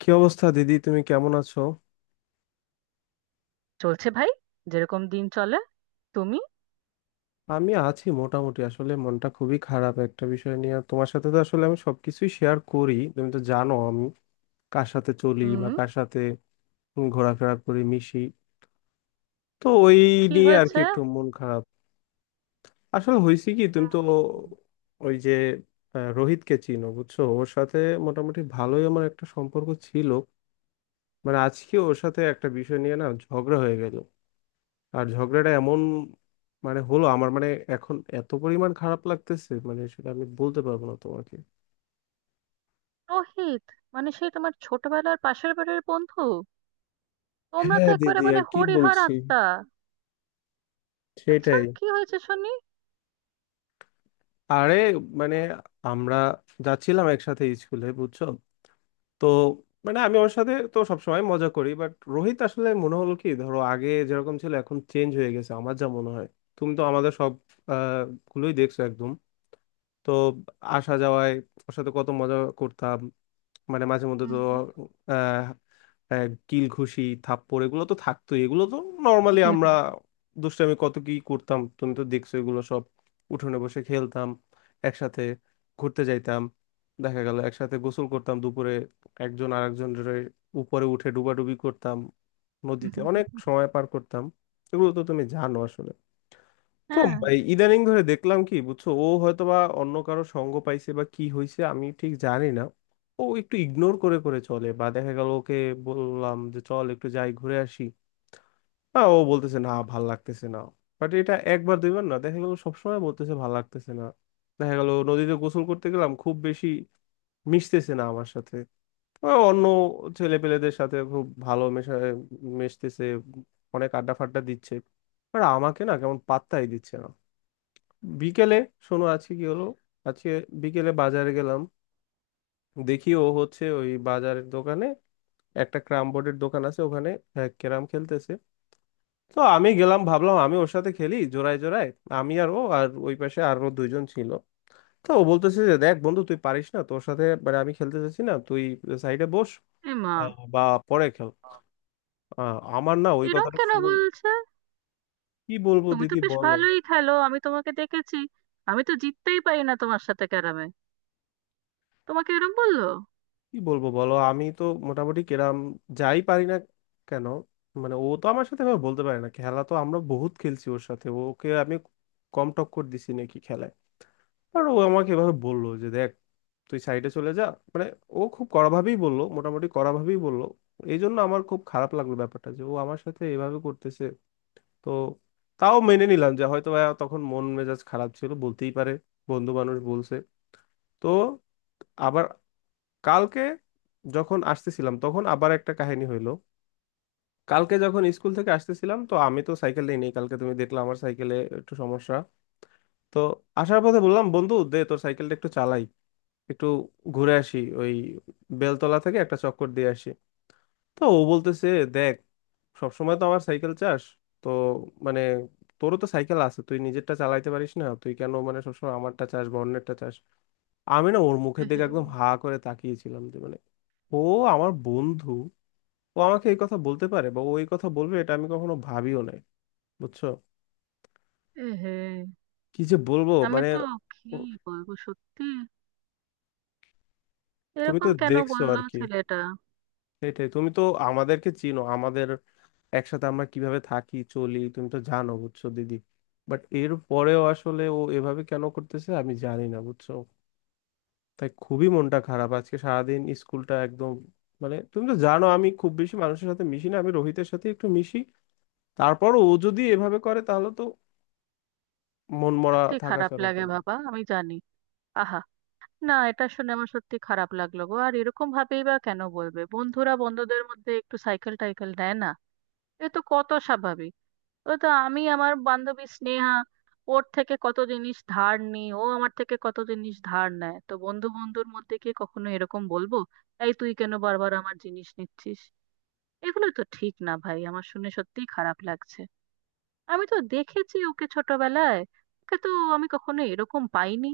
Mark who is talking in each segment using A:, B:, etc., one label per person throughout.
A: কি অবস্থা দিদি? তুমি কেমন আছো?
B: চলছে ভাই। যেরকম দিন চলে। তুমি?
A: আমি আছি মোটামুটি। আসলে মনটা খুবই খারাপ একটা বিষয় নিয়ে, আর তোমার সাথে তো আসলে আমি সবকিছুই শেয়ার করি, তুমি তো জানো আমি কার সাথে চলি বা
B: হুম।
A: কার সাথে ঘোরাফেরা করি, মিশি। তো ওই
B: কি
A: নিয়ে আর কি
B: হয়েছে?
A: একটু মন খারাপ। আসলে হয়েছে কি, তুমি তো ওই যে রোহিতকে চিনো, বুঝছো? ওর সাথে মোটামুটি ভালোই আমার একটা সম্পর্ক ছিল। মানে আজকে ওর সাথে একটা বিষয় নিয়ে না ঝগড়া হয়ে গেল। আর ঝগড়াটা এমন, মানে হলো আমার মানে এখন এত পরিমাণ খারাপ লাগতেছে, মানে সেটা আমি বলতে পারবো না তোমাকে।
B: রোহিত? মানে সেই তোমার ছোটবেলার পাশের বাড়ির বন্ধু? তোমরা তো
A: হ্যাঁ
B: একেবারে
A: দিদি,
B: মানে
A: আর কি
B: হরিহর
A: বলছি,
B: আত্মা। আচ্ছা,
A: সেটাই।
B: কি হয়েছে শুনি।
A: আরে মানে আমরা যাচ্ছিলাম একসাথে স্কুলে, বুঝছো? তো মানে আমি ওর সাথে তো সবসময় মজা করি, বাট রোহিত আসলে মনে হলো কি, ধরো আগে যেরকম ছিল এখন চেঞ্জ হয়ে গেছে, আমার যা মনে হয়। তুমি তো আমাদের সব আহ, গুলোই দেখছো একদম। তো আসা যাওয়ায় ওর সাথে কত মজা করতাম। মানে মাঝে মধ্যে তো কিল ঘুষি থাপ্পড় এগুলো তো থাকতোই, এগুলো তো নর্মালি আমরা দুষ্টামি কত কি করতাম, তুমি তো দেখছো এগুলো সব। উঠোনে বসে খেলতাম একসাথে, ঘুরতে যাইতাম, দেখা গেল একসাথে গোসল করতাম দুপুরে, একজন আরেকজনের উপরে উঠে ডুবাডুবি করতাম, নদীতে অনেক
B: হুম।
A: সময় পার করতাম, এগুলো তো তুমি জানো আসলে। তো
B: হ্যাঁ।
A: ভাই ইদানিং ধরে দেখলাম কি বুঝছো, ও হয়তো বা অন্য কারো সঙ্গ পাইছে বা কি হয়েছে আমি ঠিক জানি না। ও একটু ইগনোর করে করে চলে। বা দেখা গেল ওকে বললাম যে চল একটু যাই ঘুরে আসি, হ্যাঁ ও বলতেছে না ভাল লাগতেছে না। বাট এটা একবার দুইবার না, দেখা গেল সবসময় বলতেছে ভাল লাগতেছে না। দেখা গেল নদীতে গোসল করতে গেলাম, খুব বেশি মিশতেছে না আমার সাথে। ও অন্য ছেলে পেলেদের সাথে খুব ভালো মেশা মিশতেছে, অনেক আড্ডা ফাড্ডা দিচ্ছে, আর আমাকে না কেমন পাত্তাই দিচ্ছে না। বিকেলে, শোনো আজকে কি হলো, আজকে বিকেলে বাজারে গেলাম, দেখি ও হচ্ছে ওই বাজারের দোকানে, একটা ক্যারাম বোর্ডের দোকান আছে ওখানে, হ্যাঁ, ক্যারাম খেলতেছে। তো আমি গেলাম, ভাবলাম আমি ওর সাথে খেলি জোড়ায় জোড়ায়, আমি আর ও আর ওই পাশে আরো দুইজন ছিল। তো ও বলতেছে যে, দেখ বন্ধু তুই পারিস না, তোর সাথে মানে আমি খেলতে চাচ্ছি না, তুই সাইডে বস
B: এমা,
A: বা পরে খেল। আমার না ওই
B: এরম
A: কথাটা
B: কেন
A: শুনুন,
B: বলছে?
A: কি বলবো
B: তুমি তো
A: দিদি
B: বেশ
A: বলো।
B: ভালোই খেলো, আমি তোমাকে দেখেছি। আমি তো জিততেই পারি না তোমার সাথে ক্যারামে। তোমাকে এরম বললো?
A: কি বলবো বলো, আমি তো মোটামুটি কেরাম যাই পারি না কেন, মানে ও তো আমার সাথে এভাবে বলতে পারে না, খেলা তো আমরা বহুত খেলছি ওর সাথে, ওকে আমি কম টক্কর দিছি নাকি খেলায়। আর ও আমাকে এভাবে বললো যে দেখ তুই সাইডে চলে যা। মানে ও খুব কড়াভাবেই বললো, মোটামুটি কড়াভাবেই বললো। এই জন্য আমার খুব খারাপ লাগলো ব্যাপারটা যে ও আমার সাথে এভাবে করতেছে। তো তাও মেনে নিলাম, যে হয়তো বা তখন মন মেজাজ খারাপ ছিল বলতেই পারে, বন্ধু মানুষ বলছে। তো আবার কালকে যখন আসতেছিলাম তখন আবার একটা কাহিনী হইলো। কালকে যখন স্কুল থেকে আসতেছিলাম, তো আমি তো সাইকেল নিয়ে নেই, কালকে তুমি দেখলে আমার সাইকেলে একটু সমস্যা। তো আসার পথে বললাম বন্ধু দে তোর সাইকেলটা একটু চালাই, একটু ঘুরে আসি ওই বেলতলা থেকে একটা চক্কর দিয়ে আসি। তো ও বলতেছে, দেখ সবসময় তো আমার সাইকেল চাস, তো মানে তোরও তো সাইকেল আছে, তুই নিজেরটা চালাইতে পারিস না, তুই কেন মানে সবসময় আমারটা চাস বা অন্যেরটা চাস। আমি না ওর মুখের দিকে
B: এহে।
A: একদম হা করে তাকিয়েছিলাম, যে মানে ও আমার বন্ধু, ও আমাকে এই কথা বলতে পারে বা ও এই কথা বলবে, এটা আমি কখনো ভাবিও নাই, বুঝছো?
B: এহে।
A: কি যে বলবো
B: আমি
A: মানে।
B: তো, কি
A: ও-
B: বলবো সত্যি,
A: তুমি তো
B: এরকম কেন
A: দেখছো
B: বললো
A: আর কি,
B: ছেলেটা?
A: সেটাই, তুমি তো আমাদেরকে চিনো, আমাদের একসাথে আমরা কিভাবে থাকি চলি তুমি তো জানো, বুঝছো দিদি। বাট এর পরেও আসলে ও এভাবে কেন করতেছে আমি জানি না, বুঝছো। তাই খুবই মনটা খারাপ, আজকে সারাদিন স্কুলটা একদম। মানে তুমি তো জানো আমি খুব বেশি মানুষের সাথে মিশি না, আমি রোহিতের সাথে একটু মিশি, তারপর ও যদি এভাবে করে তাহলে তো মন মরা
B: সত্যি
A: থাকা
B: খারাপ
A: ছাড়া
B: লাগে
A: উপায় নেই।
B: বাবা, আমি জানি। আহা। না, এটা শুনে আমার সত্যি খারাপ লাগলো গো। আর এরকম ভাবেই বা কেন বলবে? বন্ধুরা বন্ধুদের মধ্যে একটু সাইকেল টাইকেল নেয় না? এ তো কত স্বাভাবিক। ও তো, আমি আমার বান্ধবী স্নেহা, ওর থেকে কত জিনিস ধার নিই, ও আমার থেকে কত জিনিস ধার নেয়। তো বন্ধু বন্ধুর মধ্যে কি কখনো এরকম বলবো, এই তুই কেন বারবার আমার জিনিস নিচ্ছিস? এগুলো তো ঠিক না ভাই, আমার শুনে সত্যিই খারাপ লাগছে। আমি তো দেখেছি ওকে ছোটবেলায়, ওকে তো আমি কখনো এরকম পাইনি।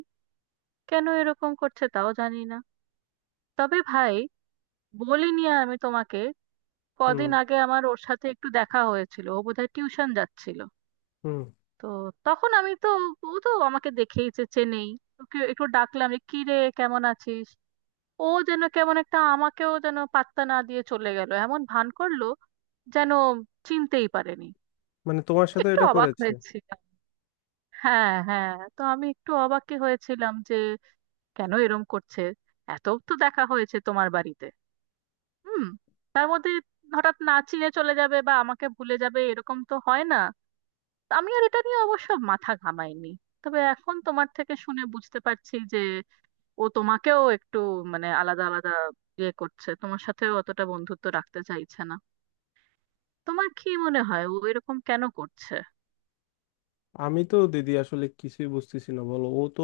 B: কেন এরকম করছে তাও জানি না। তবে ভাই, বলিনি আমি তোমাকে,
A: হুম।
B: কদিন আগে আমার ওর সাথে একটু দেখা হয়েছিল, ও বোধহয় টিউশন যাচ্ছিল।
A: হুম।
B: তো তখন আমি তো, ও তো আমাকে দেখেইছে, চেনেই। ওকে একটু ডাকলাম যে কি রে, কেমন আছিস। ও যেন কেমন একটা আমাকেও যেন পাত্তা না দিয়ে চলে গেল, এমন ভান করলো যেন চিনতেই পারেনি।
A: মানে তোমার সাথে
B: একটু
A: এটা
B: অবাক
A: করেছে?
B: হয়েছিলাম। হ্যাঁ হ্যাঁ, তো আমি একটু অবাকই হয়েছিলাম যে কেন এরম করছে। এত তো দেখা হয়েছে তোমার বাড়িতে, হুম, তার মধ্যে হঠাৎ না চিনে চলে যাবে বা আমাকে ভুলে যাবে এরকম তো হয় না। তো আমি আর এটা নিয়ে অবশ্য মাথা ঘামাইনি। তবে এখন তোমার থেকে শুনে বুঝতে পারছি যে ও তোমাকেও একটু মানে আলাদা আলাদা ইয়ে করছে, তোমার সাথেও অতটা বন্ধুত্ব রাখতে চাইছে না। তোমার কি মনে হয় ও এরকম কেন করছে?
A: আমি তো দিদি আসলে কিছুই বুঝতেছি না বলো, ও তো,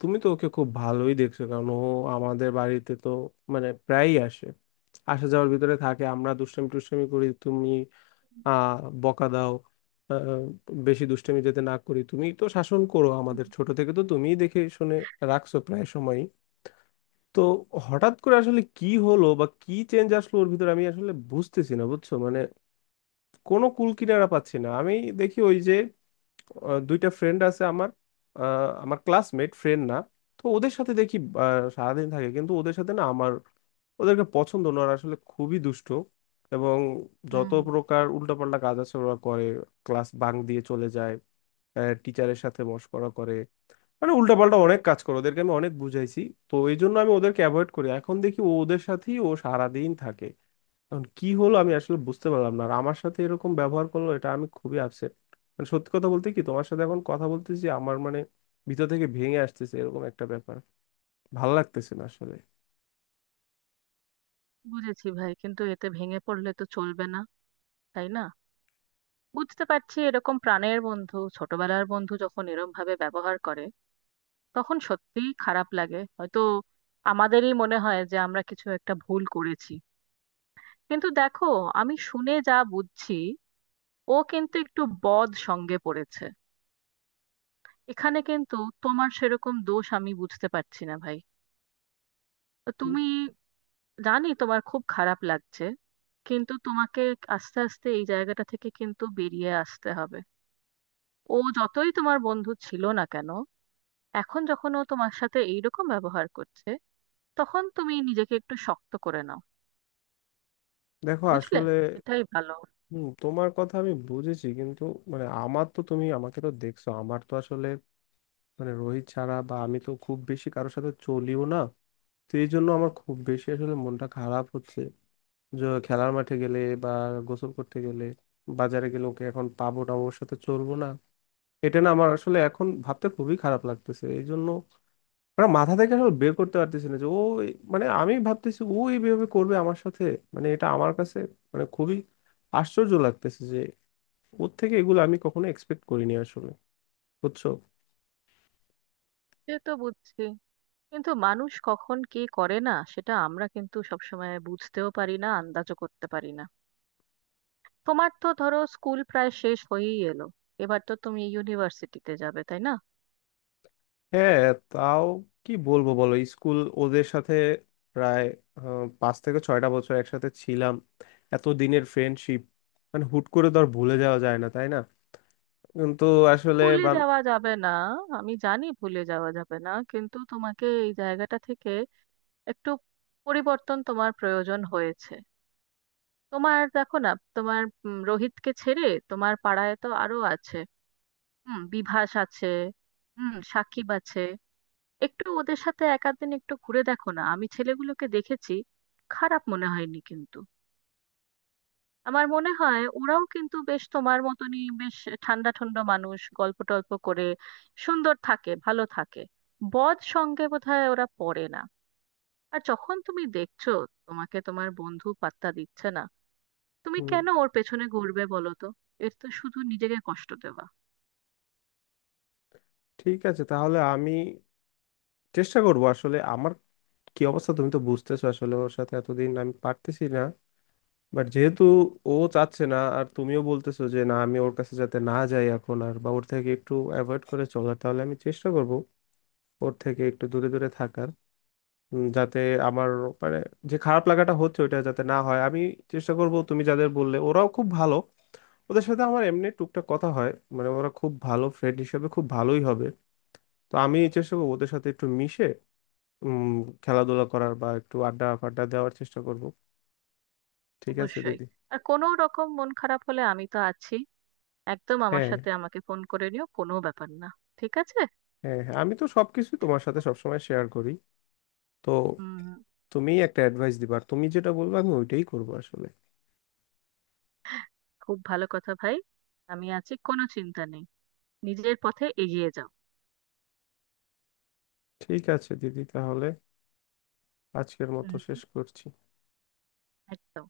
A: তুমি তো ওকে খুব ভালোই দেখছো, কারণ ও আমাদের বাড়িতে তো মানে প্রায়ই আসে, আসা যাওয়ার ভিতরে থাকে, আমরা দুষ্টামি টুষ্টামি করি, তুমি আহ বকা দাও আহ, বেশি দুষ্টামি যাতে না করি, তুমি তো শাসন করো আমাদের, ছোট থেকে তো তুমিই দেখে শুনে রাখছো প্রায় সময়ই। তো হঠাৎ করে আসলে কি হলো বা কি চেঞ্জ আসলো ওর ভিতরে, আমি আসলে বুঝতেছি না বুঝছো, মানে কোনো কুল কিনারা পাচ্ছি না আমি। দেখি ওই যে দুইটা ফ্রেন্ড আছে আমার, আমার ক্লাসমেট ফ্রেন্ড না, তো ওদের সাথে দেখি সারাদিন থাকে। কিন্তু ওদের সাথে না আমার ওদেরকে পছন্দ না, ওরা আসলে খুবই দুষ্ট এবং যত
B: হুম,
A: প্রকার উল্টাপাল্টা কাজ আছে ওরা করে, ক্লাস বাং দিয়ে চলে যায়, টিচারের সাথে মশকরা করে, মানে উল্টাপাল্টা অনেক কাজ করে, ওদেরকে আমি অনেক বুঝাইছি। তো এই জন্য আমি ওদেরকে অ্যাভয়েড করি, এখন দেখি ও ওদের সাথেই ও সারাদিন থাকে। এখন কি হলো আমি আসলে বুঝতে পারলাম না, আর আমার সাথে এরকম ব্যবহার করলো, এটা আমি খুবই আপসেট। মানে সত্যি কথা বলতে কি, তোমার সাথে এখন কথা বলতেছি, আমার মানে ভিতর থেকে ভেঙে আসতেছে এরকম একটা ব্যাপার, ভাল লাগতেছে না আসলে।
B: বুঝেছি ভাই, কিন্তু এতে ভেঙে পড়লে তো চলবে না, তাই না? বুঝতে পারছি, এরকম প্রাণের বন্ধু, ছোটবেলার বন্ধু যখন এরম ভাবে ব্যবহার করে তখন সত্যিই খারাপ লাগে। হয়তো আমাদেরই মনে হয় যে আমরা কিছু একটা ভুল করেছি। কিন্তু দেখো, আমি শুনে যা বুঝছি ও কিন্তু একটু বদ সঙ্গে পড়েছে। এখানে কিন্তু তোমার সেরকম দোষ আমি বুঝতে পারছি না ভাই। তো
A: উম,
B: তুমি, জানি তোমার খুব খারাপ লাগছে, কিন্তু তোমাকে আস্তে আস্তে এই জায়গাটা থেকে কিন্তু বেরিয়ে আসতে হবে। ও যতই তোমার বন্ধু ছিল না কেন, এখন যখন ও তোমার সাথে এইরকম ব্যবহার করছে, তখন তুমি নিজেকে একটু শক্ত করে নাও।
A: দেখো
B: বুঝলে?
A: আসলে
B: এটাই ভালো।
A: হম, তোমার কথা আমি বুঝেছি কিন্তু মানে আমার তো, তুমি আমাকে তো দেখছো, আমার তো আসলে মানে রোহিত ছাড়া বা আমি তো খুব বেশি কারোর সাথে চলিও না। তো এই জন্য আমার খুব বেশি আসলে মনটা খারাপ হচ্ছে, যে খেলার মাঠে গেলে বা গোসল করতে গেলে বাজারে গেলে ওকে এখন পাবো না, ওর সাথে চলবো না, এটা না আমার আসলে এখন ভাবতে খুবই খারাপ লাগতেছে। এই জন্য মানে মাথা থেকে আসলে বের করতে পারতেছি না, যে ও মানে আমি ভাবতেছি ও এইভাবে করবে আমার সাথে! মানে এটা আমার কাছে মানে খুবই আশ্চর্য লাগতেছে, যে ওর থেকে এগুলো আমি কখনো এক্সপেক্ট করিনি আসলে, বুঝছো।
B: সে তো বুঝছি, কিন্তু মানুষ কখন কি করে না সেটা আমরা কিন্তু সবসময় বুঝতেও পারি না, আন্দাজও করতে পারি না। তোমার তো ধরো স্কুল প্রায় শেষ হয়েই এলো, এবার তো তুমি ইউনিভার্সিটিতে যাবে, তাই না?
A: হ্যাঁ। তাও কি বলবো বলো, স্কুল ওদের সাথে প্রায় পাঁচ থেকে ছয়টা বছর একসাথে ছিলাম, এত দিনের ফ্রেন্ডশিপ, মানে হুট করে তো আর ভুলে যাওয়া যায় না তাই না। তো আসলে
B: ভুলে যাওয়া যাবে না, আমি জানি ভুলে যাওয়া যাবে না, কিন্তু তোমাকে এই জায়গাটা থেকে একটু পরিবর্তন তোমার প্রয়োজন হয়েছে। তোমার দেখো না, তোমার রোহিতকে ছেড়ে তোমার পাড়ায় তো আরো আছে। হুম, বিভাস আছে, হুম, সাকিব আছে। একটু ওদের সাথে এক আধ দিন একটু ঘুরে দেখো না, আমি ছেলেগুলোকে দেখেছি, খারাপ মনে হয়নি কিন্তু। আমার মনে হয় ওরাও কিন্তু বেশ তোমার মতনই বেশ ঠান্ডা ঠান্ডা মানুষ, গল্প টল্প করে, সুন্দর থাকে, ভালো থাকে। বদ সঙ্গে বোধহয় ওরা পড়ে না। আর যখন তুমি দেখছো তোমাকে তোমার বন্ধু পাত্তা দিচ্ছে না, তুমি
A: হুম,
B: কেন ওর পেছনে ঘুরবে বলো তো? এর তো শুধু নিজেকে কষ্ট দেওয়া।
A: ঠিক আছে তাহলে আমি চেষ্টা করব আসলে। আমার কি অবস্থা তুমি তো বুঝতেছো, আসলে ওর সাথে এতদিন, আমি পারতেছি না। বাট যেহেতু ও চাচ্ছে না, আর তুমিও বলতেছো যে না আমি ওর কাছে যাতে না যাই এখন আর, বা ওর থেকে একটু অ্যাভয়েড করে চলার, তাহলে আমি চেষ্টা করব ওর থেকে একটু দূরে দূরে থাকার, যাতে আমার মানে যে খারাপ লাগাটা হচ্ছে ওইটা যাতে না হয়। আমি চেষ্টা করব, তুমি যাদের বললে ওরাও খুব ভালো, ওদের সাথে আমার এমনি টুকটাক কথা হয়, মানে ওরা খুব ভালো ফ্রেন্ড হিসেবে খুব ভালোই হবে। তো আমি চেষ্টা করবো ওদের সাথে একটু মিশে উম খেলাধুলা করার বা একটু আড্ডা ফাড্ডা দেওয়ার চেষ্টা করব। ঠিক আছে
B: অবশ্যই।
A: দিদি।
B: আর কোনো রকম মন খারাপ হলে আমি তো আছি, একদম আমার
A: হ্যাঁ।
B: সাথে, আমাকে ফোন করে নিও, কোনো ব্যাপার না। ঠিক আছে।
A: হ্যাঁ। হ্যাঁ আমি তো সবকিছু তোমার সাথে সবসময় শেয়ার করি। তো
B: হুম।
A: তুমি একটা অ্যাডভাইস দিবা আর তুমি যেটা বলবে আমি ওইটাই করবো আসলে।
B: খুব ভালো কথা ভাই, আমি আছি, কোনো চিন্তা নেই। নিজের পথে এগিয়ে যাও।
A: ঠিক আছে দিদি, তাহলে আজকের মতো
B: হুম
A: শেষ
B: হুম,
A: করছি।
B: একদম।